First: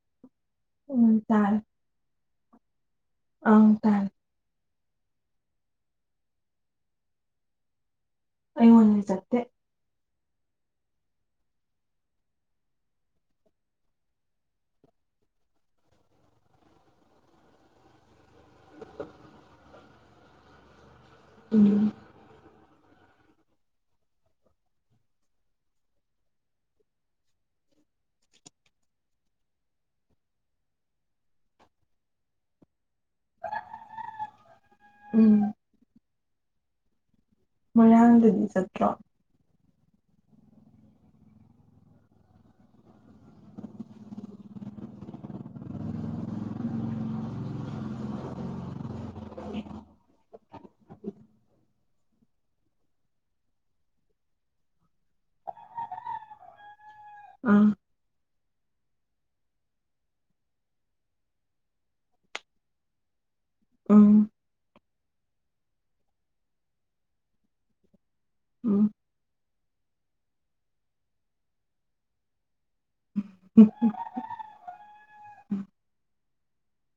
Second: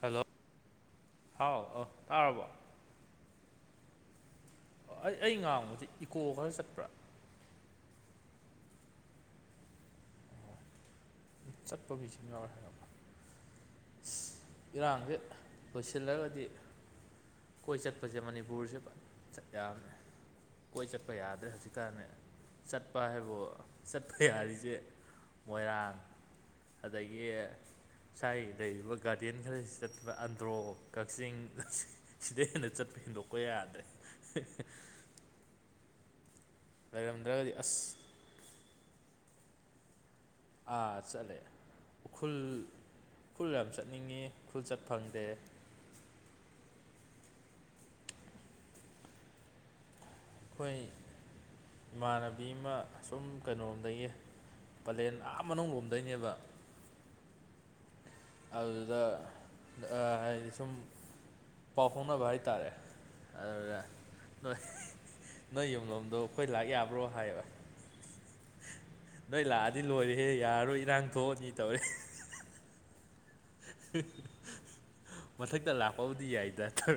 Hello ꯎꯝ ꯑꯥꯎ ꯑꯥ ꯇꯥꯔ꯭ꯕꯣ ꯑꯩ ꯇꯥꯔꯦ ꯑꯩ ꯑꯩ ꯉꯥꯡꯕꯕꯁꯤ ꯏꯀꯣ ꯈꯔ ꯆꯠꯄ꯭ꯔꯥ ꯑꯩꯣꯟꯟꯖꯦ ꯆꯠꯄ ꯃꯤꯁꯨ ꯌꯥꯎꯔꯦ ꯏꯔꯥꯡꯁꯦ ꯂꯣꯏꯁꯤꯜꯂꯒꯗꯤ ꯀꯣꯏ ꯆꯠꯄꯁꯦ ꯃꯅꯤꯄꯨꯔꯁꯦ ꯆꯠ ꯌꯥꯝꯃꯦ ꯀꯣꯏ ꯆꯠꯄ ꯌꯥꯗ꯭ꯔꯦ ꯎꯝ ꯍꯧꯖꯤꯛꯀꯥꯟꯅꯦ ꯆꯠꯄ ꯍꯥꯏꯕꯨ ꯆꯠꯄ ꯌꯥꯔꯤꯁꯦ ꯃꯣꯏꯔꯥꯡ ꯑꯗꯒꯤ ꯁꯥꯏ ꯂꯩꯔꯤꯕ ꯒꯥꯔꯗꯦꯟ ꯈꯔꯁꯤ ꯆꯠꯄ ꯑꯟꯗ꯭ꯔꯣ ꯀꯛꯆꯤꯡ ꯁꯤꯗꯩ ꯍꯦꯟꯅ ꯆꯠꯄ ꯍꯦꯟꯗꯣꯛꯄ ꯌꯥꯗ꯭ꯔꯦ ꯎꯝ ꯂꯩꯔꯝꯗ꯭ꯔꯒꯗꯤ ꯑꯁ ꯃꯌꯥꯡꯗꯗꯤ ꯆꯠꯇ꯭ꯔꯣ ꯑꯥ ꯆꯠꯂꯦ ꯎꯈ꯭ꯔꯨꯜ ꯎꯈ꯭ꯔꯨꯜ ꯌꯥꯝ ꯆꯠꯅꯤꯡꯉꯤ ꯎꯈ꯭ꯔꯨꯜ ꯆꯠ ꯐꯪꯗꯦ ꯑꯩꯈꯣꯏ ꯏꯃꯥꯟꯅꯕꯤ ꯑꯃ ꯁꯨꯝ ꯀꯩꯅꯣꯝꯗꯒꯤ ꯄꯂꯦꯟ ꯑꯥ ꯃꯅꯨꯡ ꯂꯣꯝꯗꯩꯅꯦꯕ ꯎꯝ ꯑꯗꯨꯗ ꯍꯥꯏꯗꯤ ꯁꯨꯝ ꯄꯥꯎ ꯐꯥꯎꯅꯕ ꯍꯥꯏꯇꯥꯔꯦ ꯑꯗꯨꯗ ꯎꯝ ꯅꯣꯏ ꯅꯣꯏ ꯌꯨꯝꯂꯣꯝꯗꯣ ꯑꯩꯈꯣꯏ ꯂꯥꯛ ꯌꯥꯕ꯭ꯔꯣ ꯍꯥꯏꯕ ꯎꯝ ꯅꯣꯏ ꯂꯥꯛꯑꯗꯤ ꯂꯣꯏꯔꯦꯍꯦ ꯌꯥꯔꯔꯣꯏ ꯏꯔꯥꯡ ꯊꯣꯛꯑꯅꯤ ꯇꯧꯔꯦ ꯃꯊꯛꯇ ꯂꯥꯛꯄꯕꯨꯗꯤ ꯌꯥꯏꯗꯔ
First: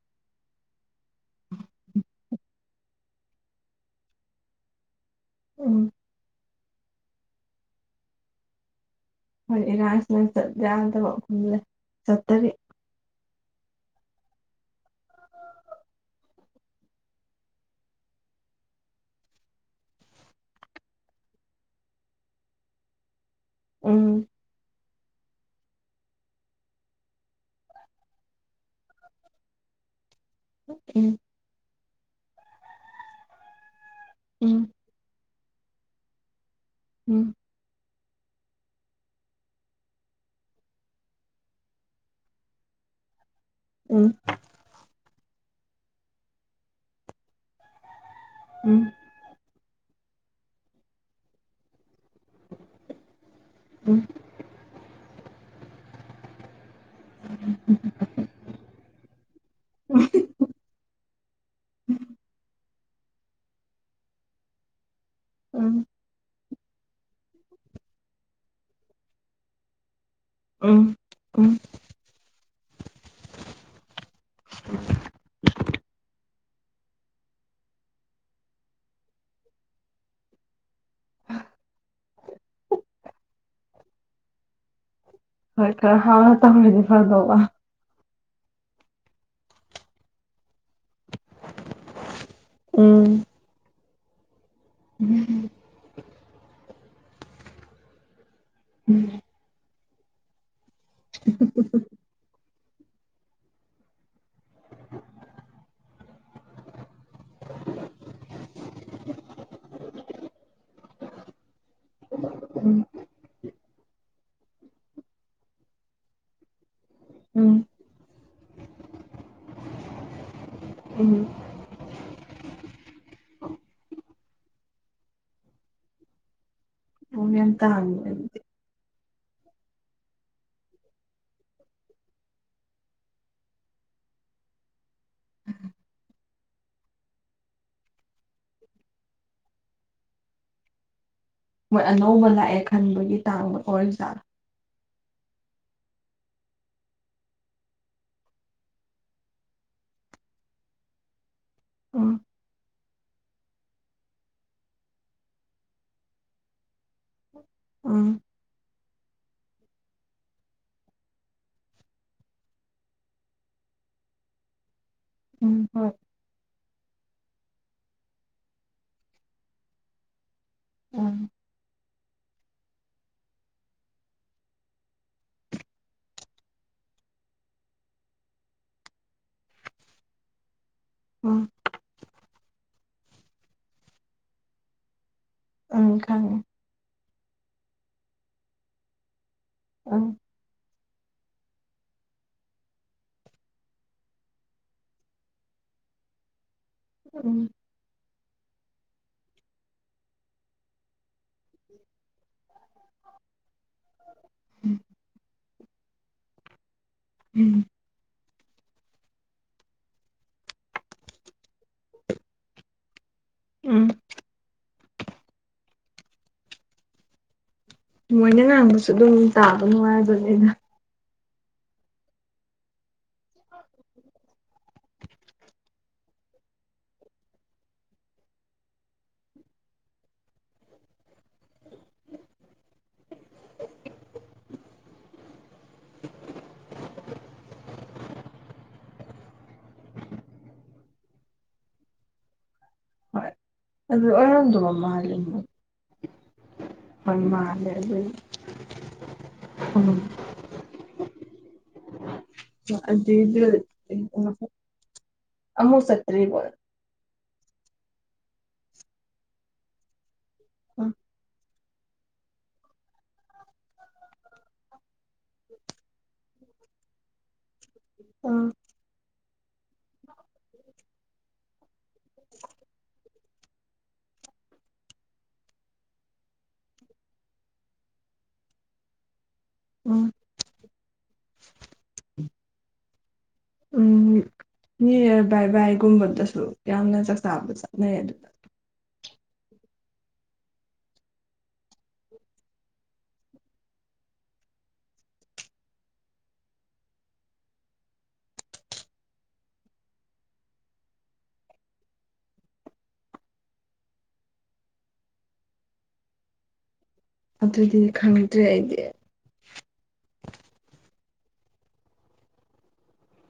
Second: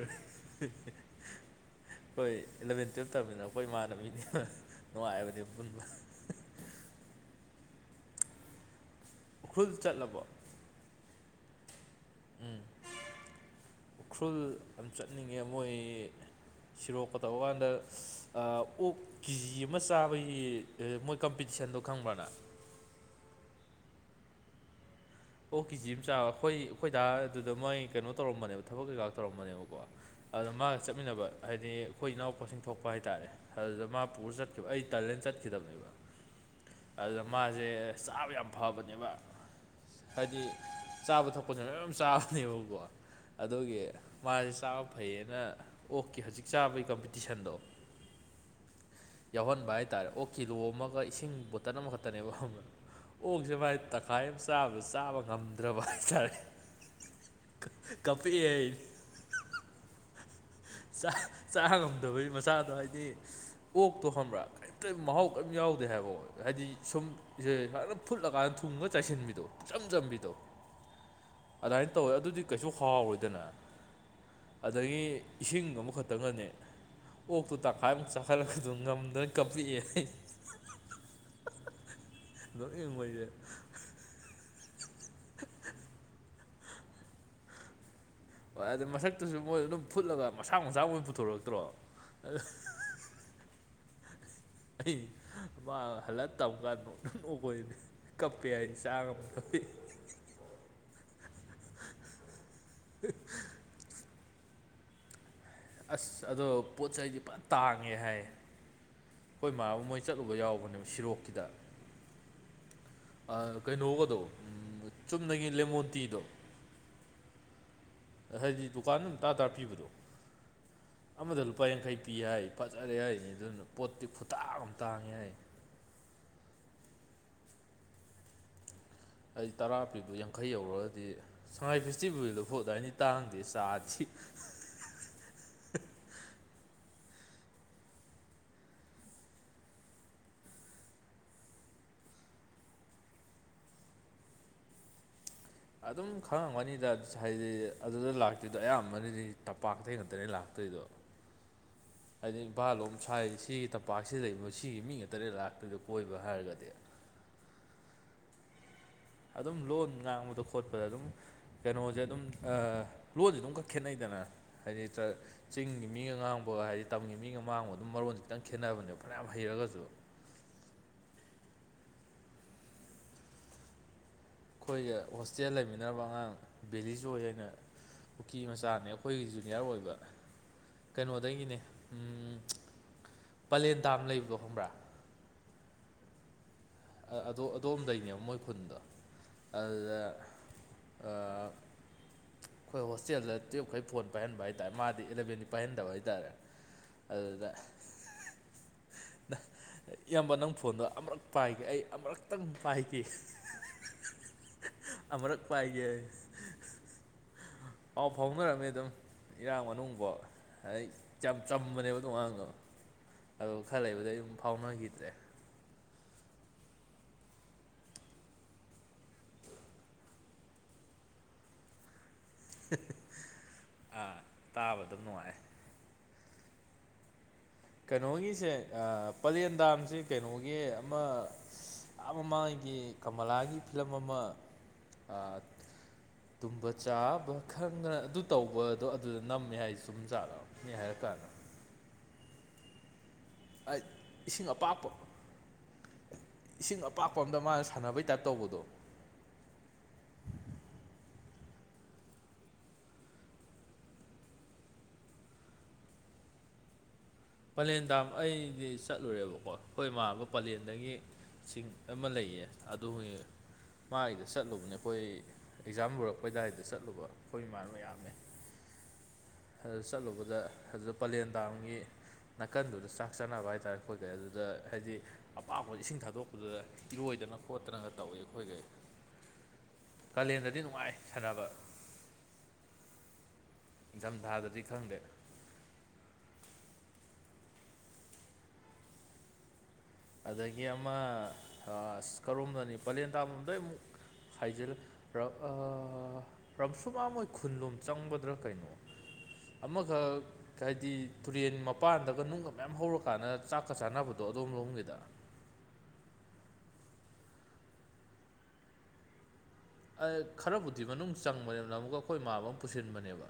ꯑꯩꯈꯣꯏ ꯏꯂꯚꯦꯟ ꯇꯨꯌꯦꯜꯞ ꯇꯔꯕꯅꯤꯅ ꯑꯩꯈꯣꯏ ꯏꯃꯥꯅ ꯃꯤꯅꯤ ꯅꯨꯡꯉꯥꯏꯕꯅꯤ ꯎꯝ ꯄꯨꯟꯕ ꯎꯈ꯭ꯔꯨꯜ ꯍꯣꯏꯅꯤ ꯔꯁ ꯆꯠꯂꯕꯣ ꯂ ꯆ ꯌꯥ ꯑꯗꯨꯝ ꯎꯝ ꯎꯈ꯭ꯔꯨꯜ ꯌꯥꯝ ꯆꯠꯅꯤꯡꯉꯦ ꯃꯣꯏ ꯁꯤꯔꯣꯛꯄ ꯇꯧꯕ ꯀꯥꯟꯗ ꯑꯣꯛ ꯀꯤꯖꯤ ꯑꯃ ꯆꯥꯕꯒꯤ ꯃꯣꯏ ꯀꯝꯄꯤꯇꯤꯁꯟꯗꯣ ꯈꯪꯕ꯭ꯔꯅꯪ ꯎꯝ ꯑꯣꯛ ꯀꯦꯖꯤ ꯑꯃꯆꯥꯥ ꯑꯩꯈꯣꯏ ꯑꯩꯈꯣꯏ ꯗꯥ ꯑꯗꯨꯗ ꯃꯣꯏ ꯀꯩꯅꯣ ꯇꯧꯔꯝꯕꯅꯦꯕ ꯊꯕꯛ ꯀꯩꯀꯥ ꯇꯧꯔꯝꯕꯅꯦꯕꯀꯣ ꯑꯗꯨꯅ ꯃꯥꯒ ꯎꯝ ꯆꯠꯃꯤꯟꯅꯕ ꯍꯥꯏꯗꯤ ꯑꯩꯈꯣꯏ ꯏꯅꯥꯎꯄꯥꯁꯤꯡ ꯊꯣꯛꯄ ꯍꯥꯏꯇꯥꯔꯦ ꯑꯗꯨꯗ ꯃꯥ ꯄꯨꯔ ꯎꯝ ꯆꯠꯈꯤꯕ ꯑꯩ ꯇꯂꯦꯟ ꯆꯠꯈꯤꯗꯕꯅꯦꯕ ꯑꯗꯨꯗ ꯎꯝ ꯃꯥꯁꯦ ꯆꯥꯕ ꯌꯥꯝ ꯐꯕꯅꯦꯕ ꯍꯥꯏꯗꯤ ꯆꯥꯕ ꯊꯛꯄꯁꯤꯅ ꯂꯣꯏ ꯌꯥꯝ ꯆꯥꯕꯅꯦꯕꯀꯣ ꯑꯗꯨꯒꯤ ꯎꯝ ꯃꯥꯁꯦ ꯆꯥꯕ ꯐꯩꯌꯦꯅ ꯑꯣꯛꯀꯤ ꯍꯧꯖꯤꯛ ꯆꯥꯕꯒꯤ ꯀꯝꯄꯤꯇꯤꯁꯟꯗꯣ ꯎꯝ ꯌꯥꯎꯍꯟꯕ ꯍꯥꯏꯇꯥꯔꯦ ꯑꯣꯛꯀꯤꯂꯣ ꯑꯃꯒ ꯏꯁꯤꯡ ꯕꯣꯇꯜ ꯑꯃꯈꯛꯇ ꯈꯇꯅꯦꯕ ꯑꯣꯛꯁꯦ ꯃꯥꯥꯏ ꯇꯪꯈꯥꯏ ꯑꯃꯕ ꯆꯥꯕ ꯉꯝꯗ꯭ꯔꯕ ꯍꯥꯏꯇꯥꯔꯦ ꯀꯞꯄꯤꯌꯦ [unintelligible] ꯥꯆꯥ ꯆꯥ ꯉꯝꯗꯕꯒꯤ ꯃꯆꯥꯗꯣ ꯍꯥꯏꯗꯤ ꯑꯣꯛꯛꯇꯣ ꯈꯪꯕ꯭ꯔꯥ ꯀꯣ ꯃꯍꯥꯎ ꯀꯔꯤꯝ ꯎꯝ ꯌꯥꯎꯗꯦ ꯍꯥꯏꯕ ꯍ ꯍꯥꯏꯗꯤ ꯁꯨꯝ ꯏꯁꯦ ꯑꯗꯨꯝ ꯐꯨꯠꯂꯀꯥꯟꯗ ꯊꯨꯝ ꯈꯔ ꯆꯥꯏꯁꯤꯟꯕꯤꯗꯣ ꯏꯆꯝ ꯆꯝꯕꯤꯗꯣ ꯎ ꯎ ꯑꯗꯨꯃꯥꯏꯅ ꯇꯧꯋꯦ ꯑꯗꯨꯗꯤ ꯀꯩꯁꯨ ꯍꯥꯎꯔꯣꯏꯗꯅ ꯑꯗꯒꯤ ꯏꯁꯤꯡ ꯑꯃꯈꯛꯇꯪꯒꯅꯤ ꯑꯣꯛꯇꯨ ꯇꯪꯈꯥꯏ ꯑꯃꯨꯛ ꯆꯥꯈꯜꯂꯛꯄꯗꯨ ꯉꯝꯗꯅ ꯀꯞꯂꯛꯑꯦ ꯑꯩ [unintelligible] ꯃꯣꯏꯁꯦ ꯍꯣꯏ ꯀꯔ ꯍꯥꯎꯔ ꯇꯧꯔꯗꯤ ꯐꯗꯕ ꯍꯣꯏ ꯑꯗꯨ ꯃꯁꯛꯇꯨꯁꯨ ꯃꯣꯏ ꯑꯗꯨꯝ ꯐꯨꯠꯂꯒ ꯃꯁꯥ ꯃꯁꯥ ꯃꯣꯏ ꯄꯨꯊꯣꯔꯛꯇ꯭ꯔꯣ ꯎꯝ ꯑꯩ ꯎꯝ ꯃꯥ ꯍꯜꯂꯛ ꯑ ꯇꯝ ꯀꯥꯟꯗ ꯅꯪ ꯅꯈꯣꯏꯅꯤ ꯀꯞꯄꯦ ꯍꯥꯏꯅ ꯎꯝ ꯆꯥꯡ ꯑꯃ ꯍꯥꯄꯤ [unintelligible] [unintelligible] [unintelligible] ꯑꯁ ꯑꯗꯣ ꯄꯣꯠ ꯆꯩꯗꯤ ꯐꯟ ꯇꯥꯡꯉꯦ ꯍꯥꯏ꯫ ꯍꯣꯏ ꯃꯥꯕꯨ ꯃꯣꯏ ꯆꯠꯂꯨꯕ ꯌꯥꯎꯕꯅꯦꯕ ꯁꯤꯔꯣꯛꯀꯤꯗ꯫ ꯑ ꯀꯩꯅꯣꯒꯗꯣ ꯆꯨꯝꯅꯒꯤ ꯂꯦꯃꯣꯟ ꯇꯤꯗꯣ꯫ ꯎꯝ꯫ ꯍꯥꯏꯗꯤ ꯗꯨꯀꯥꯟ ꯑꯗꯨꯝ ꯇꯔꯥ ꯇꯔꯥ ꯄꯤꯕꯗꯣ ꯎꯝ ꯑꯃ ꯂꯨꯄꯥ ꯌꯥꯡꯈꯩ ꯄꯤ ꯍꯥꯏ ꯐꯥꯖꯔꯦ ꯍꯥꯏ ꯑꯗꯨꯅ ꯄꯣꯠꯇꯤ ꯈꯨꯇꯥꯛ ꯑꯃ ꯇꯥꯡꯉꯦ ꯍꯥꯏ꯫ [unintelligible] ꯍꯥꯏꯗꯤ ꯇꯔꯥ ꯄꯤꯕꯗꯣ ꯌꯥꯡꯈꯩ ꯌꯧꯔꯛꯑꯗꯤ꯫ ꯁꯉꯥꯏ ꯐꯦꯁꯇꯤꯚꯦꯜ ꯗꯨꯐꯥꯎ ꯑꯗꯥꯏꯅꯥꯗꯤ ꯇꯥꯡꯗꯦ ꯆꯥꯗꯤ꯫ [inaudible] ꯃꯣꯏ ꯑꯅꯧꯕ ꯂꯥꯛꯑꯦ ꯈꯟꯕꯒꯤ ꯇꯥꯡꯕ ꯑꯣꯏ ꯖꯥꯠꯂꯥ꯫ ꯑꯗꯨꯝ ꯈꯪꯉꯝꯒꯅꯤꯗ ꯍꯥꯏꯗꯤ ꯑꯗꯨꯗ ꯂꯥꯛꯇꯣꯏꯗꯣ ꯑꯌꯥꯝꯕꯅꯗꯤ ꯇꯝꯄꯥꯛꯇ ꯉꯥꯛꯇꯅꯤ ꯂꯥꯛꯇꯣꯏꯗꯣ꯫ ꯎꯝ ꯍꯥꯏꯗꯤ ꯏꯚꯥꯜꯂꯣꯝ ꯁꯥꯏꯗ ꯁꯤ ꯄꯥꯛꯁꯤꯗ ꯂꯩꯕ ꯁꯤꯒꯤ ꯃꯤ ꯉꯥꯛꯇꯥꯅꯦ ꯂꯥꯛꯇꯣꯏꯗ ꯀꯣꯏꯕ ꯍꯥꯏꯔꯒꯗꯤ꯫ ꯎꯝ꯫ ꯑꯗꯨꯝ ꯂꯣꯟ ꯉꯥꯡꯕꯗꯣ ꯈꯣꯠꯄꯗ ꯑꯗꯨꯝ ꯀꯩꯅꯣꯁꯦ ꯑꯗꯨꯝ ꯂꯣꯟꯁꯦ ꯑꯗꯨꯝ ꯈꯔꯥ ꯈꯦꯠꯅꯩꯗꯅ꯫ ꯍꯥꯏꯗꯤ ꯎꯝ ꯆꯤꯡꯒꯤ ꯍꯣꯏ ꯃꯤ ꯉꯥꯡꯕ ꯍꯥꯏꯗꯤ꯫ ꯇꯝꯒꯤ ꯃꯤꯒ ꯃꯥꯡꯕ ꯑꯗꯨꯝ ꯃꯔꯣꯟ ꯈꯤꯇꯪ ꯈꯦꯠꯅꯕꯅꯦꯕ ꯐꯅꯌꯥꯝ ꯍꯩꯔꯒꯁꯨ꯫ [unintelligible] ꯈꯣꯏꯗꯥ ꯍꯣꯁꯇꯦꯜ ꯂꯩꯃꯤꯟꯅꯔꯝꯕꯥ ꯑꯉꯥꯡ ꯚꯦꯂꯤꯖꯣꯏ ꯍꯥꯏꯅ ꯀꯨꯀꯤ ꯃꯆꯥꯅꯦ ꯑꯩꯈꯣꯏꯒꯤ ꯖꯨꯅꯤꯌꯔ ꯑꯣꯏꯕ꯫ ꯎꯝ ꯀꯩꯅꯣꯗꯒꯤꯅꯦ ꯄꯂꯦꯟ ꯗꯥꯝ ꯂꯩꯕꯗꯣ ꯈꯪꯕ꯭ꯔꯥ꯫ ꯎꯝ ꯈꯪꯉꯦ꯫ ꯑꯥ ꯑꯗꯣꯝꯗꯒꯤꯅꯦꯕꯥ ꯃꯣꯏ ꯈꯨꯟꯗꯣ ꯑꯗꯨꯗ ꯎꯝ ꯑꯈꯣꯏ ꯍꯣꯁꯇꯦꯜꯗꯥ ꯇꯨꯌꯦꯞꯈꯩ ꯐꯣꯟ ꯄꯥꯏꯍꯟꯕ ꯍꯥꯏ ꯇꯥꯔꯦ ꯃꯥꯗꯤ ꯑꯦꯂꯥꯕꯦꯟꯗꯤ ꯄꯥꯏꯍꯟꯗꯕꯥ ꯍꯥꯏꯇꯥꯔꯦ ꯑꯗꯨꯗ ꯎꯝ ꯏꯌꯥꯝꯕ ꯅꯪ ꯐꯣꯟꯗꯣ ꯑꯃꯨꯔꯛ ꯄꯥꯏꯒꯦ ꯑꯩ ꯑꯃꯨꯔꯛꯇꯪ ꯄꯥꯏꯒꯦ ꯑꯃꯨꯔꯛ ꯄꯥꯏꯒꯦ ꯍ [unintelligible] ꯎꯝ꯫ ꯄꯥꯎ ꯐꯥꯎꯅꯔꯝꯃꯦ ꯑꯗꯨꯝ ꯏꯔꯥꯡ ꯃꯅꯨꯡꯐꯥꯎ ꯍꯥꯏꯗꯤ ꯌꯥꯝ ꯆꯝꯕꯅꯦꯕ ꯑꯗꯨ ꯑꯉꯥꯡꯗꯣ꯫ ꯑꯗꯨꯝ ꯈꯔ ꯎꯝ ꯂꯩꯕꯗꯒꯤ ꯑꯗꯨꯝ ꯐꯥꯎꯅꯈꯤꯗ꯭ꯔꯦ꯫ ꯃꯣꯏꯅ ꯉꯥꯡꯕꯁꯨ ꯑꯗꯨꯝ ꯇꯥꯕ ꯅꯨꯡꯉꯥꯏꯕꯅꯦꯗ ꯑꯥꯥ ꯇꯥꯕ ꯗꯨꯝ ꯅꯨꯉꯥꯏ꯫ ꯀꯩꯅꯣꯒꯤꯁꯦ ꯄꯂꯦꯟꯗꯥꯝꯁꯦ ꯀꯩꯅꯣꯒꯤ ꯑꯃꯥ꯫ ꯑꯥ ꯃꯃꯥꯡꯉꯒꯤ ꯀꯃꯂꯥꯒꯤ ꯐꯤꯂꯝ ꯑꯃꯥ ꯇꯨꯝꯕ ꯆꯥꯕ ꯈꯪꯗꯅ ꯑꯗꯨ ꯇꯧꯕꯗꯣ ꯑꯗꯨꯗ ꯅꯝꯃꯦ ꯍꯥꯏ ꯆꯨꯝ ꯖꯥꯠꯂꯣ ꯅꯤ ꯍꯥꯏꯔ ꯀꯥꯟꯗ ꯍꯣꯏ ꯑꯗꯨ ꯏꯁꯤꯡ ꯑꯣꯏꯔꯝꯗꯕ ꯑꯄꯥꯛꯄ ꯃꯥꯜꯂꯦ ꯏꯁꯤꯡ ꯍꯣꯏ ꯑꯄꯥꯛꯄꯥ ꯑꯝꯗꯥ ꯃꯥꯅ ꯃꯥꯜꯂꯦ ꯑꯗꯨ ꯁꯥꯟꯅꯕꯩ ꯇꯥꯏꯞ ꯇꯧꯕꯗꯣ ꯎꯝ [unintelligible] ꯑꯃꯨꯛ ꯆꯠꯇꯔꯤꯕꯣ꯫ ꯄꯂꯦꯟ ꯗꯥꯝ ꯑꯩꯗꯤ ꯆꯠꯂꯨꯔꯦꯕꯀꯣ ꯑꯩꯈꯣꯏ ꯏꯃꯥꯥꯟꯅꯕ ꯎꯝ ꯄꯥꯂꯦꯟꯗꯒꯤ꯫ ꯁꯤꯡ ꯑꯃꯥ ꯂꯩꯌꯦ ꯑꯗꯨ ꯃꯥꯒꯤꯗ ꯆꯠꯂꯨꯕꯅꯦ ꯑꯩꯈꯣꯏ ꯑꯦꯛꯖꯥꯝ ꯂꯣꯏꯔꯛꯄꯩ ꯗꯥꯏꯗ ꯆꯠꯂꯨꯕ ꯑꯩꯈꯣꯏ ꯏꯃꯥꯅꯕ ꯃꯌꯥꯝ ꯌꯥꯝꯃꯦ ꯎꯝ꯫ ꯑꯗꯨ ꯆꯠꯂꯨꯕꯗ ꯑꯗꯨꯗ ꯄꯂꯦꯟ ꯗꯥꯝꯒꯤ ꯅꯥꯀꯟꯗꯨꯗ ꯆꯥꯛ ꯆꯥꯅꯕ ꯍꯥꯏꯇꯥꯔꯦ ꯑꯈꯣꯏꯒꯧ ꯑꯗꯨꯗ ꯍꯥꯏꯗꯤ ꯑꯄꯥꯛꯄꯥ ꯏꯁꯤꯡ ꯊꯥꯗꯣꯛꯄꯗꯨꯗ ꯏꯔꯣꯏꯗꯅ ꯈꯣꯠꯇꯅꯒ ꯇꯧꯋꯦ ꯑꯈꯣꯏꯒꯩ꯫ ꯎꯝ ꯀꯥꯂꯦꯟꯗꯗꯤ ꯅꯨꯡꯉꯥꯏ ꯁꯥꯟꯅꯕ [inaudible] ꯎꯝ ꯅꯤꯡꯊꯝꯊꯥꯗꯗꯤ ꯈꯪꯗꯦ ꯅꯤꯎꯌꯥꯔ ꯕꯥꯏ ꯕꯥꯏ ꯒꯨꯝꯕꯗꯁꯨ ꯌꯥꯝꯅ ꯆꯥꯛ ꯆꯥꯕ ꯆꯠꯅꯩ ꯑꯗꯨꯗꯥ ꯑꯗꯒꯤ ꯑꯃ ꯀꯔꯣꯝꯗꯅꯤ ꯄꯂꯦꯟ ꯇꯥꯕꯝꯗꯩ ꯑꯃꯨꯛ ꯍꯥꯏꯖꯤꯂ ꯄ꯭ꯔꯝꯁꯨꯃ ꯃꯣꯏ ꯈꯨꯟꯂꯣꯝ ꯆꯪꯕꯗ꯭ꯔꯥ ꯀꯩꯅꯣ ꯑꯃꯒ ꯍꯥꯏꯗꯤ ꯇꯨꯔꯦꯟ ꯃꯄꯥꯟꯗꯒ ꯅꯨꯡꯒ ꯃꯌꯥꯝ ꯍꯧꯔꯀꯥꯟꯗ ꯆꯥꯛꯀ ꯆꯥꯅꯕꯗꯣ ꯑꯗꯨꯣꯝ ꯂꯧꯒꯦ ꯗ ꯑꯗꯨꯗꯤ ꯈꯪꯗ꯭ꯔꯦ ꯑꯩꯗꯤ ꯈꯔꯕꯨꯗꯤ ꯃꯅꯨꯡ ꯆꯪꯕꯅꯦꯕꯅ ꯑꯃꯨꯛꯀ ꯑꯩꯈꯣꯏ ꯏꯃꯥꯕ ꯑꯃ ꯄꯨꯁꯤꯟꯕꯅꯦꯕ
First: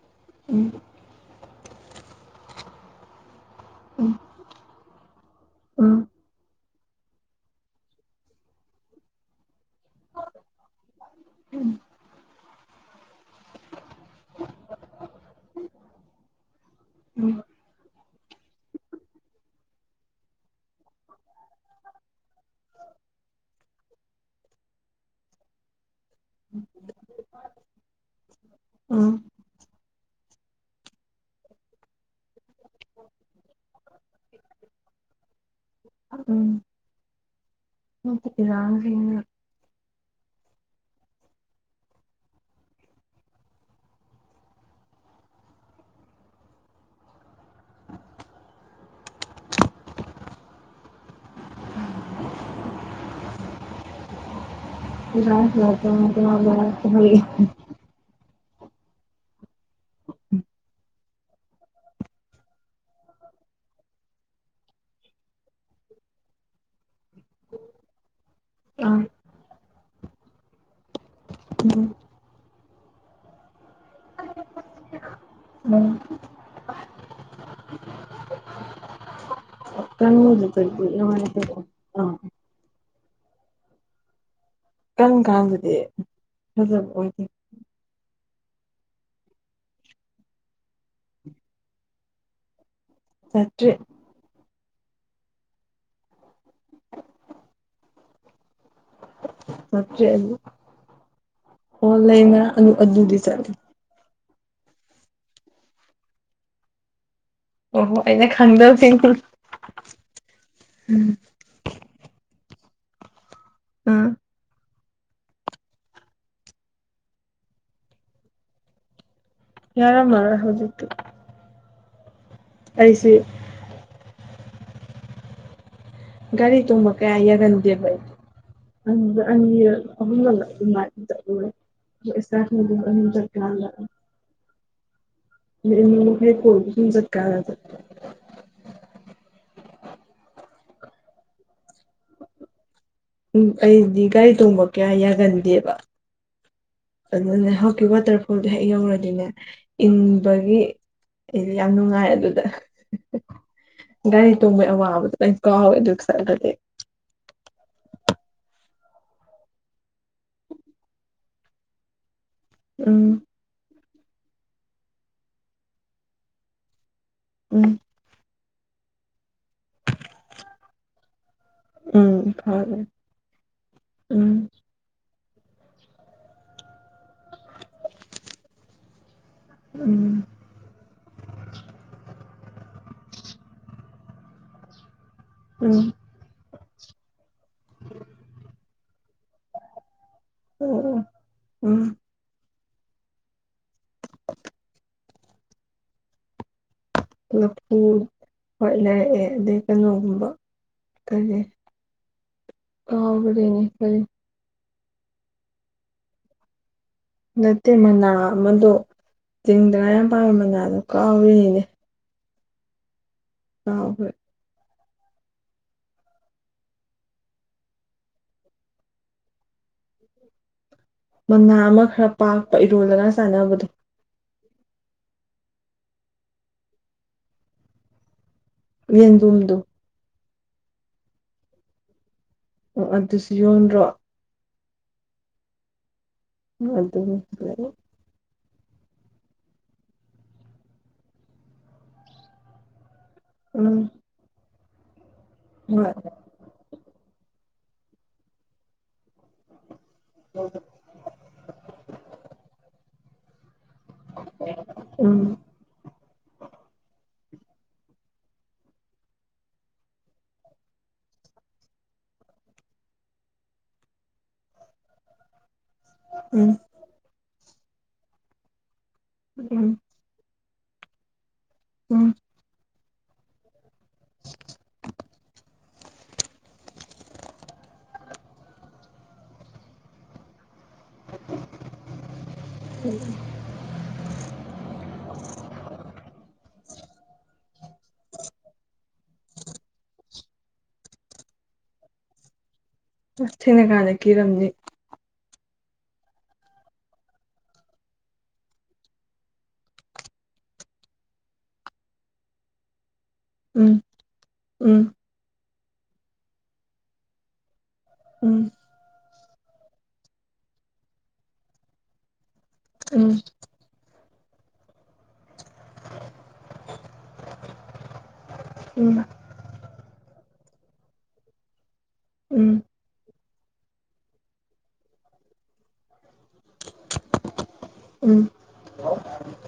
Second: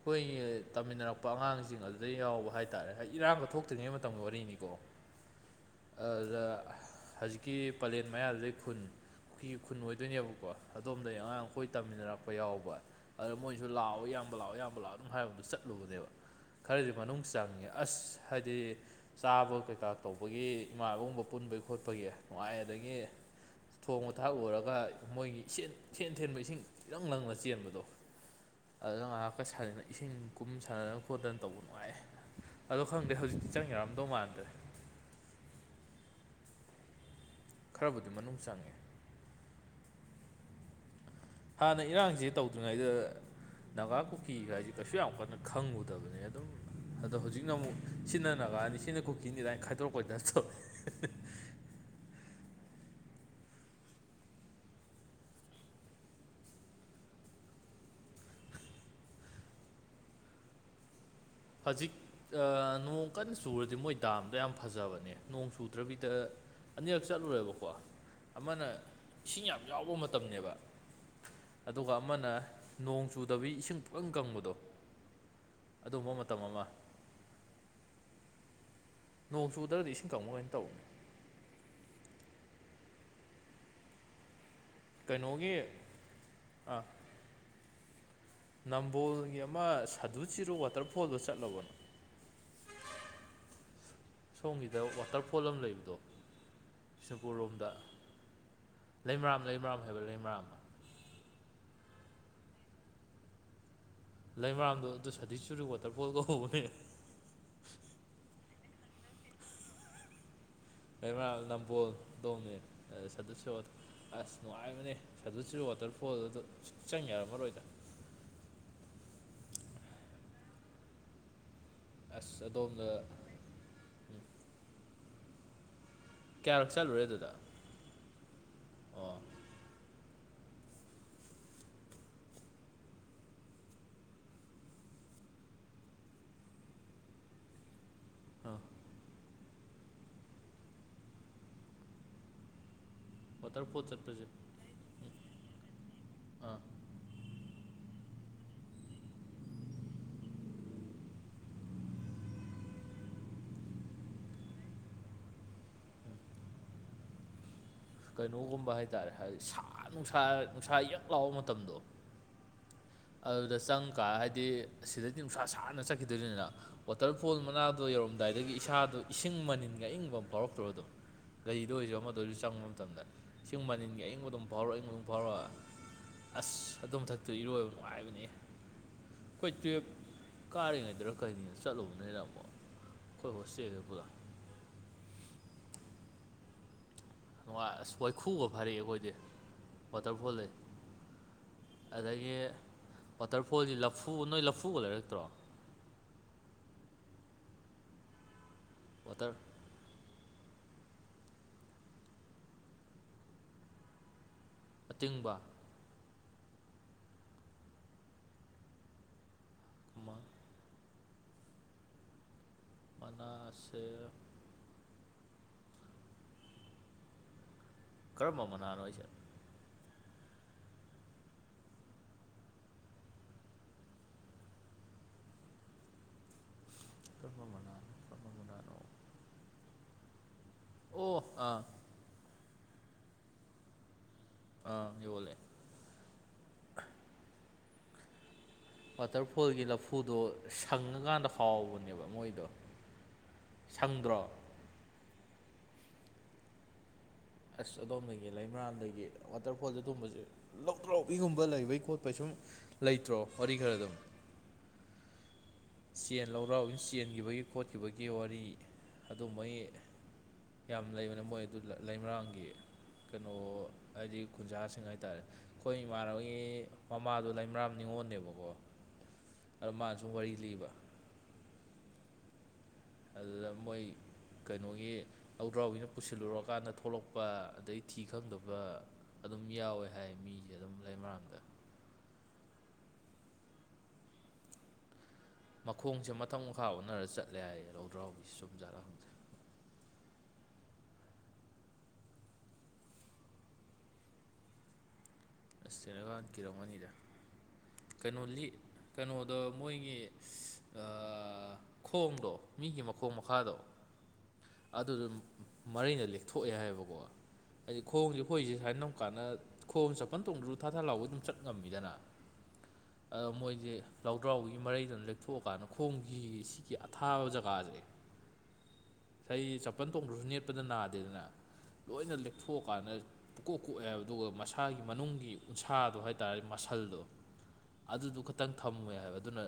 ꯑꯩꯈꯣꯏ ꯎꯝ ꯇꯝꯃꯤꯟꯅꯔꯛꯄ ꯑꯉꯥꯡꯁꯤꯡ ꯑꯗꯨꯗꯩ ꯌꯥꯎꯕ ꯍꯥꯏꯇꯥꯔꯦ ꯏꯔꯥꯡꯒ ꯊꯣꯛ ꯐꯠꯇ꯭ꯔꯤꯉꯩ ꯎꯝ ꯃꯇꯝꯒꯤ ꯋꯥꯔꯤꯅꯤꯀꯣ ꯎꯝ ꯑꯗꯨꯗ ꯍꯧꯖꯤꯛꯀꯤ ꯄꯂꯦꯟ ꯃꯌꯥꯗꯨꯗꯩ ꯈꯨꯟ ꯐꯤ ꯈꯨꯟ ꯑꯣꯏꯗꯣꯏꯅꯦꯕꯀꯣ ꯑꯗꯣꯝꯗꯒꯤ ꯑꯉꯥꯡ ꯑꯩꯈꯣꯏ ꯇꯝꯃꯤꯟꯅꯔꯛꯄ ꯌꯥꯎꯕ ꯑꯗꯨꯗ ꯃꯣꯏꯁꯨ ꯂꯥꯛꯑꯣ ꯌꯥꯝ ꯑꯌꯥꯝꯕ ꯂꯥꯛꯑꯣ ꯑꯌꯥꯝꯕ ꯂꯥꯛꯑꯣ ꯑꯗꯨꯝ ꯍꯥꯏꯕꯗꯨ ꯆꯠꯂꯨꯕꯅꯦꯕ ꯈꯔꯗꯤ ꯃꯅꯨꯡ ꯎꯝ ꯆꯪꯉꯦ ꯑꯁ ꯍꯥꯏꯗꯤ ꯆꯥꯕ ꯀꯩꯀꯥ ꯇꯧꯕꯒꯤ ꯏꯃꯥꯅꯕꯒꯨꯝꯕ ꯄꯨꯟꯕꯒꯤ ꯈꯣꯠꯄꯒꯤ ꯅꯨꯡꯉꯥꯏ ꯑꯗꯒꯤ ꯊꯣꯡꯕ ꯊꯥꯛ ꯎꯔꯒ ꯃꯣꯏꯒꯤ ꯏ ꯁꯦꯟ ꯊꯦꯟꯕ ꯏꯁꯤꯡ ꯏꯔꯪ ꯂꯪꯅ ꯆꯦꯟꯕꯗꯣ ꯑꯗꯨꯅ ꯎꯝ ꯉꯥꯏꯍꯥꯛ ꯄꯀꯠ ꯁꯥꯗꯅ ꯏꯁꯤꯡ ꯀꯨꯝ ꯁꯥꯟꯅꯗꯅ ꯈꯣꯠꯇꯅ ꯇꯧꯕ ꯅꯨꯡꯉꯥꯏꯦ ꯑꯗꯣ ꯈꯪꯗꯦ ꯍꯧꯖꯤꯛꯇꯤ ꯆꯪ ꯌꯥꯔꯝꯗꯧ ꯃꯥꯟꯗ꯭ꯔꯦ ꯎꯝ ꯈꯔꯕꯨꯗꯤ ꯃꯅꯨꯡ ꯆꯪꯉꯦ ꯂꯥꯡ ꯍꯥꯟꯅ ꯏꯔꯥꯡꯁꯦ ꯇꯧꯗ꯭ꯔꯤꯉꯩꯗ ꯅꯥꯪꯒꯥ ꯀꯨꯀꯤ ꯍꯥꯏꯁꯤꯦ ꯀꯩꯁꯨ ꯌꯥꯝ ꯀꯟꯅ ꯈꯪꯉꯨꯗꯕꯅꯦ ꯑꯗꯨꯝ ꯑꯗꯣ ꯍꯧꯖꯤꯛꯅ ꯑꯃꯨꯛ ꯁꯤ ꯅꯅꯥ ꯀꯅꯤ ꯁꯤꯅ ꯀꯨꯀꯤꯅꯤ ꯑꯗꯨꯥꯏꯅ ꯈꯥꯏꯗꯣꯔꯛꯄꯣꯏꯗ ꯇꯧꯑ [unintelligible] [unintelligible] ꯍꯧꯖꯤꯛ ꯅꯣꯡ ꯀꯟꯅ ꯆꯨꯔꯗꯤ ꯃꯣꯏ ꯗꯥꯝꯗꯣ ꯌꯥꯝ ꯐꯖꯕꯅꯦ ꯅꯣꯡ ꯆꯨꯗ꯭ꯔꯕꯤꯗ ꯑꯅꯤꯔꯛ ꯆꯠꯂꯨꯔꯦꯕꯀꯣ ꯑꯃꯅ ꯑꯥ ꯏꯁꯤꯡ ꯌꯥꯝ ꯌꯥꯎꯕ ꯃꯇꯝꯅꯦꯕ ꯑꯗꯨꯒ ꯑꯃꯅ ꯅꯣꯡ ꯆꯨꯗꯕꯤ ꯏꯁꯤꯡ ꯄꯂꯪ ꯀꯪꯕꯗꯣ ꯎꯝ ꯑꯗꯨꯝꯕ ꯃꯇꯝ ꯅꯣꯡ ꯆꯨꯗ꯭ꯔꯗꯤ ꯏꯁꯤꯡ ꯀꯥꯡꯂꯨꯞꯅ ꯇꯧꯕꯅꯤ [unintelligible] ꯀꯟ ꯀꯩꯅꯣꯒꯤ ꯀꯥꯟꯗꯗꯤ ꯐꯖꯕ ꯑꯣꯏꯗꯦ ꯅꯝꯕꯣꯜꯒꯤ ꯑꯃ ꯁꯥꯗꯨ ꯆꯤꯔꯨ ꯋꯥꯇꯔꯐꯣꯜꯗꯣ ꯆꯠꯂꯕꯅꯣ ꯆꯠꯇ ꯁꯣꯝꯒꯤꯗ ꯋꯥꯇꯔꯐꯣꯜ ꯑꯃ ꯂꯩꯕꯗꯣ ꯁꯒꯣꯜ ꯂꯣꯝꯗ ꯆꯦ ꯂꯩꯃꯔꯥꯝ ꯑꯣꯟꯂꯥꯏ ꯑꯕꯨꯗꯤ ꯆ ꯂꯩꯃꯔꯥꯝꯗꯣ ꯑꯗꯨ ꯁꯗꯤꯛ ꯆꯨꯔꯤ ꯋꯥꯇꯔꯐꯣꯜ ꯀꯧꯍꯧꯕꯅꯦ ꯑꯣꯍꯣ ꯑꯩꯅ ꯈꯪꯗꯕꯁ ꯀꯩꯃꯥ ꯅꯝꯕꯣꯜꯗꯣꯡꯅꯦ ꯑ ꯁꯠ ꯁꯣꯠ ꯎꯝ ꯑꯁ ꯅꯨꯡꯉꯥꯏꯕꯅꯦ ꯑꯗꯨꯁꯤ ꯋꯥꯇꯔꯐꯣꯜ ꯑꯗꯨꯗ ꯆꯪ ꯌꯥꯔꯝꯃꯔꯣꯏꯗ ꯌꯥꯔꯃ ꯃꯥꯔꯧꯏ ꯍꯧꯖꯤꯀꯇꯤ ꯑꯁ ꯑꯗꯣꯝꯅ ꯒꯥꯔꯤ ꯀꯌꯥꯔꯛ ꯊꯣꯡꯕ ꯆꯠꯂꯨꯔꯦ ꯀꯌꯥ ꯑꯗꯨꯗ ꯌꯥꯒꯟꯗꯦꯕ ꯑꯣ ꯑꯩꯗꯣ ꯑꯅꯤ [unintelligible] [unintelligible] ꯑꯥ ꯎꯝ ꯋꯥꯇꯔꯐꯣꯜ ꯑꯩꯗꯤ ꯆꯠꯄꯁꯦ ꯒꯥꯔꯤ ꯊꯣꯡꯕ ꯀꯌꯥ ꯎꯝ ꯌꯥꯒꯟꯗꯦꯕ ꯑꯥ ꯑꯗꯨꯅꯦ ꯍꯧꯖꯤꯛꯀꯤ ꯋꯥꯇꯔꯐꯣꯜꯗꯣ ꯍꯦꯛ ꯌꯧꯔꯗꯤꯅꯦ ꯏꯪꯕꯒꯤ ꯑꯩꯗꯤ ꯌꯥꯝ ꯅꯨꯡꯉꯥꯏ ꯑꯗꯨꯗ ꯒꯥꯔꯤ ꯇꯣꯡꯕꯒꯤ ꯑꯋꯥꯕꯗꯣ ꯂꫭꯏ ꯀꯥꯎꯋꯦ ꯑꯗꯨꯒꯤ ꯁꯋꯥꯏꯗꯗꯤ ꯀꯩꯅꯣꯒꯨꯝꯕ ꯍꯥꯏꯇꯥꯔꯦ ꯍꯥꯏꯗꯤ ꯁꯥ ꯅꯨꯡꯁꯥ ꯅꯨꯡꯁꯥ ꯌꯛ ꯂꯥꯎꯕ ꯃꯇꯝꯗꯣ ꯎꯝ ꯑꯗꯨꯗ ꯆꯪꯀꯥꯟ ꯍꯥꯏꯗꯤ ꯑꯁꯤꯗꯗꯤ ꯅꯨꯡꯁꯥ ꯁꯥꯡꯅ ꯆꯠꯈꯤꯗꯣꯏꯅꯤꯅ ꯋꯥꯇꯔꯐꯣꯜ ꯎꯝ ꯃꯅꯥꯗꯣ ꯌꯧꯔꯝꯗꯥꯏꯗꯒꯤ ꯏꯁꯥꯗꯣ ꯏꯁꯤꯡ ꯃꯅꯤꯟꯒ ꯑꯏꯪꯕ ꯐꯥꯎꯔꯛꯇ꯭ꯔꯣ ꯑꯗꯨꯝ ꯒꯥꯔꯤꯗ ꯑꯣꯏꯔꯁꯨ ꯑꯃꯗ ꯎꯝ ꯑꯣꯏꯔꯁꯨ ꯆꯪꯕ ꯐꯔꯦ ꯃꯇꯝꯗ ꯏꯁꯤꯡ ꯃꯅꯤꯟꯒꯤ ꯑꯌꯪꯕ ꯑꯗꯨꯝ ꯎꯝ ꯐꯥꯎꯔꯛꯑꯣ ꯑꯌꯤꯡꯕ ꯐꯥꯎꯔꯛ ꯑꯁ ꯑꯗꯨ ꯃꯊꯛꯇꯣ ꯏꯔꯣꯏꯕ ꯅꯨꯡꯉꯥꯏꯕꯅꯤꯍꯦ ꯑꯩꯈꫭꯏ ꯇꯨꯏꯌꯦꯞ ꯎꯝ ꯀꯥꯔꯤꯉꯩꯗꯔ ꯀꯩꯔꯤꯅꫭ ꯆꯠꯂꯨꯕꯅꯤꯅ ꯑꯃꯨꯛ ꯑꯩꯈꯣꯏ ꯍꯣꯁꯇꯦꯜꯖꯦ ꯄꯨꯂꯞ ꯎꯝ ꯅꯨꯡꯉꯥꯏ ꯑꯁ ꯋꯥꯏꯈꯨꯒ ꯐꯔꯛꯑꯦ ꯑꯩꯈꯣꯏꯗꯤ ꯋꯥꯇꯔꯐꯣꯜ ꯗꯩ ꯑꯣ ꯑꫭ ꯎꯝ ꯑꯗꯒꯤ ꯋꯥꯇꯔꯐꯣꯜꯒꯤ ꯂꯐꯨ ꯅꯣꯏ ꯂꯐꯨꯒ ꯂꯩꯔꯛꯇ꯭ꯔꯣ ꯃꯐꯨ ꯍꯣꯏ ꯂꯩꯔꯛꯑꯦ ꯋꯥꯇꯔ ꯑꯗꯩ ꯀꯩꯅꯣꯒꯨꯝꯕ ꯀꯔꯤ ꯀꯥꯎꯒꯔꯦꯅꯦ ꯀꯔꯤ ꯑꯇꯤꯡꯕ ꯅꯠꯇꯦ ꯃꯅꯥ ꯑꯃꯗꯣ ꯆꯤꯡꯗꯒꯥ ꯌꯥꯝ ꯑꯃ ꯄꯥꯟꯕ ꯃꯅꯥꯗꯣ ꯀꯥꯎꯔꯤꯅꯤꯅꯦ ꯃꯅꯥ ꯀꯥꯎꯒꯔꯦ ꯀꯔꯝꯕ ꯃꯅꯥꯅꯣ ꯍꯥꯏꯁꯦ ꯃꯅꯥ ꯑꯃ ꯈꯔ ꯄꯥꯛꯄ ꯏꯔꯣꯜꯂꯒ ꯆꯥꯟꯅꯕꯗꯣ ꯀꯔꯝꯕ ꯃꯅꯥ ꯀꯔꯝꯕ ꯃꯅꯥꯅꯏ ꯌꯦꯟꯗꯨꯝꯗꯣ ꯑꯣ ꯑꯥ ꯑꯣ ꯑꯗꯨꯁꯨ ꯌꯣꯟꯗ꯭ꯔꯣ ꯑ ꯌꫭꯜꯂꯦ ꯑꯗꯨ ꯑꯗꯨ [unintelligible] ꯋꯥꯇꯔꯐꯣꯜꯒꯤ ꯂꯐꯨꯗꯣ ꯁꯪꯉꯀꯥꯟꯗ ꯍꯥꯎꯕꯅꯦꯕ ꯃꯣꯏꯗꯣ ꯎꯝ ꯁꯪꯗ꯭ꯔꯣ ꯍꯣꯏ ꯑꯁ ꯑꯗꯣꯝꯗꯒꯤ ꯂꯩꯃꯔꯔꯥꯝꯗꯒꯤ ꯋꯥꯇꯔꯐꯣꯜꯁꯦ ꯑꯗꯨꯝꯕꯁꯦ ꯍꯗ [unintelligible] ꯇ꯭ꯔꯥꯎꯕꯤꯒꯨꯝꯕ ꯂꯩꯕꯩ ꯈꯣꯠꯄꯩ ꯁꯨꯝ ꯂꯩꯇ꯭ꯔꯣ ꯋꯥꯔꯤ ꯈꯔ ꯑꯗꯨꯝ ꯎꯝ ꯆꯦꯟ ꯂꯧꯔꯥꯎꯕꯤꯅ ꯆꯦꯟꯈꯤꯕꯒꯤ ꯈꯣꯠꯈꯤꯕꯒꯤ ꯋꯥꯔꯤ ꯑꯗꯨꯕꯩ ꯌꯥꯝ ꯂꯩꯕꯅꯦ ꯃꯣꯏ ꯑꯗꯨ ꯂꯩꯃꯔꯥꯝꯒꯤ ꯀꯩꯅꯣ ꯍꯥꯏꯗꯤ ꯈꯨꯟꯖꯥꯁꯤꯡ ꯍꯥꯏꯇꯥꯔꯦ ꯑꯩꯈꯣꯏ ꯏꯃꯥꯟꯅꯕꯒꯤ ꯎꯝ ꯃꯃꯥꯗꯣ ꯂꯩꯃꯔꯥꯝ ꯅꯤꯉꯣꯜꯅꯦꯕꯀꯣ ꯑꯗꯣ ꯎꯝ ꯃꯥꯅꯁꯨ ꯋꯥꯔꯤ ꯂꯤꯕ ꯎꯝ ꯑꯗꯨꯗ ꯃꯣꯏ ꯀꯩꯅꯣꯒꯤ ꯂꯧꯗ꯭ꯔꯥꯎꯕꯤꯅ ꯄꯨꯁꯤꯜꯂꯨꯔꯀꯥꯟꯗ ꯊꯣꯛꯂꯛꯄ ꯑꯗꯩ ꯊꯤ ꯈꯪꯗꯕ ꯑꯗꯨꯝ ꯌꯥꯎꯋꯦ ꯍꯥꯏ ꯃꯤꯁꯦ ꯑꯗꯨꯝ ꯂꯩꯃꯔꯥꯝ ꯎꯝ [unintelligible] ꯃꯈꯣꯡꯁꯦ ꯃꯊꯛ ꯃꯈꯥ ꯑꯣꯟꯅꯔ ꯆꯠꯂꯦ ꯍꯥꯏ ꯂꯧꯗ꯭ꯔꯥꯎꯕꯤꯁꯦ ꯆꯨꯝ ꯖꯥꯠꯂꫭ ꯑꯁ ꯊꯦꯡꯉ ꯀꯥꯟꯗ ꯀꯤꯔꯝꯅꯤ ꯑꯁ ꯇꯔꯀꯥꯟ ꯀꯤꯔꯝꯒꯅꯤꯗ ꯀꯩꯅꯣ ꯂꯤ ꯀꯩꯅꯣꯗꯣ ꯃꯣꯏꯒꯤ ꯈꯣꯡꯗꯣ ꯃꯤꯒꯤ ꯃꯈꯣꯡ ꯃꯈꯥꯗꯣ ꯎꯝ ꯎꯝ ꯑꯗꯨꯗꯨ ꯃꯔꯩꯅ ꯂꯦꯛꯊꯣꯛꯑꯦ ꯍꯥꯏꯕꯀꯣ ꯍꯥꯏꯗꯤ ꯈꯣꯡꯁꯦ ꯎꯝ ꯑꯩꯣꯏꯁꯦ ꯁꯨꯥꯏꯅ ꯀꯥꯟꯅ ꯈꯣꯝ ꯆꯥꯄꯟ ꯇꯣꯡꯗ꯭ꯔꯨ ꯊꯥ ꯊꯥ ꯂꯥꯎꯕ ꯑꯗꯨꯝ ꯆꯠ ꯉꯝꯃꯤꯗꯅ ꯎꯝ ꯑꯗꯣ ꯃꯣꯏꯁꯦ ꯂꯧꯗ꯭ꯔꯥꯎꯕꯒꯤ ꯃꯔꯩꯗꯨꯅ ꯂꯦꯛꯊꯣꯛꯑꯀꯥꯟꯗ ꯈꯣꯡꯒꯤ ꯁꯤꯒꯤ ꯑꯊꯥꯕ ꯖꯒꯥꯁꯦ ꯎꯝ ꯁꯩ ꯆꯄꯜ ꯊꯣꯡꯗ꯭ꯔꯁꯨ ꯅꯦꯠꯄꯗ ꯅꯥꯗꯦꯗꯅ ꯂꯣꯏꯅ ꯎꯝ ꯂꯦꯛꯊꯣꯛꯑꯀꯥꯟꯗ ꯄꯨꯀꯣꯛ ꯀꯣꯛꯑꯦꯕ ꯑꯗꯨꯒ ꯃꯁꯥꯒꯤ ꯃꯅꯨꯡꯒꯤ ꯎꯟꯁꯥꯗꯣ ꯍꯥꯏꯇꯥꯔꯦ ꯃꯁꯜꯗꯣ ꯎꯝ ꯑꯗꯨꯗꯨ ꯈꯛꯇꯪ ꯊꯝꯃꯦ ꯍꯥꯏꯕ ꯑꯗꯨꯅ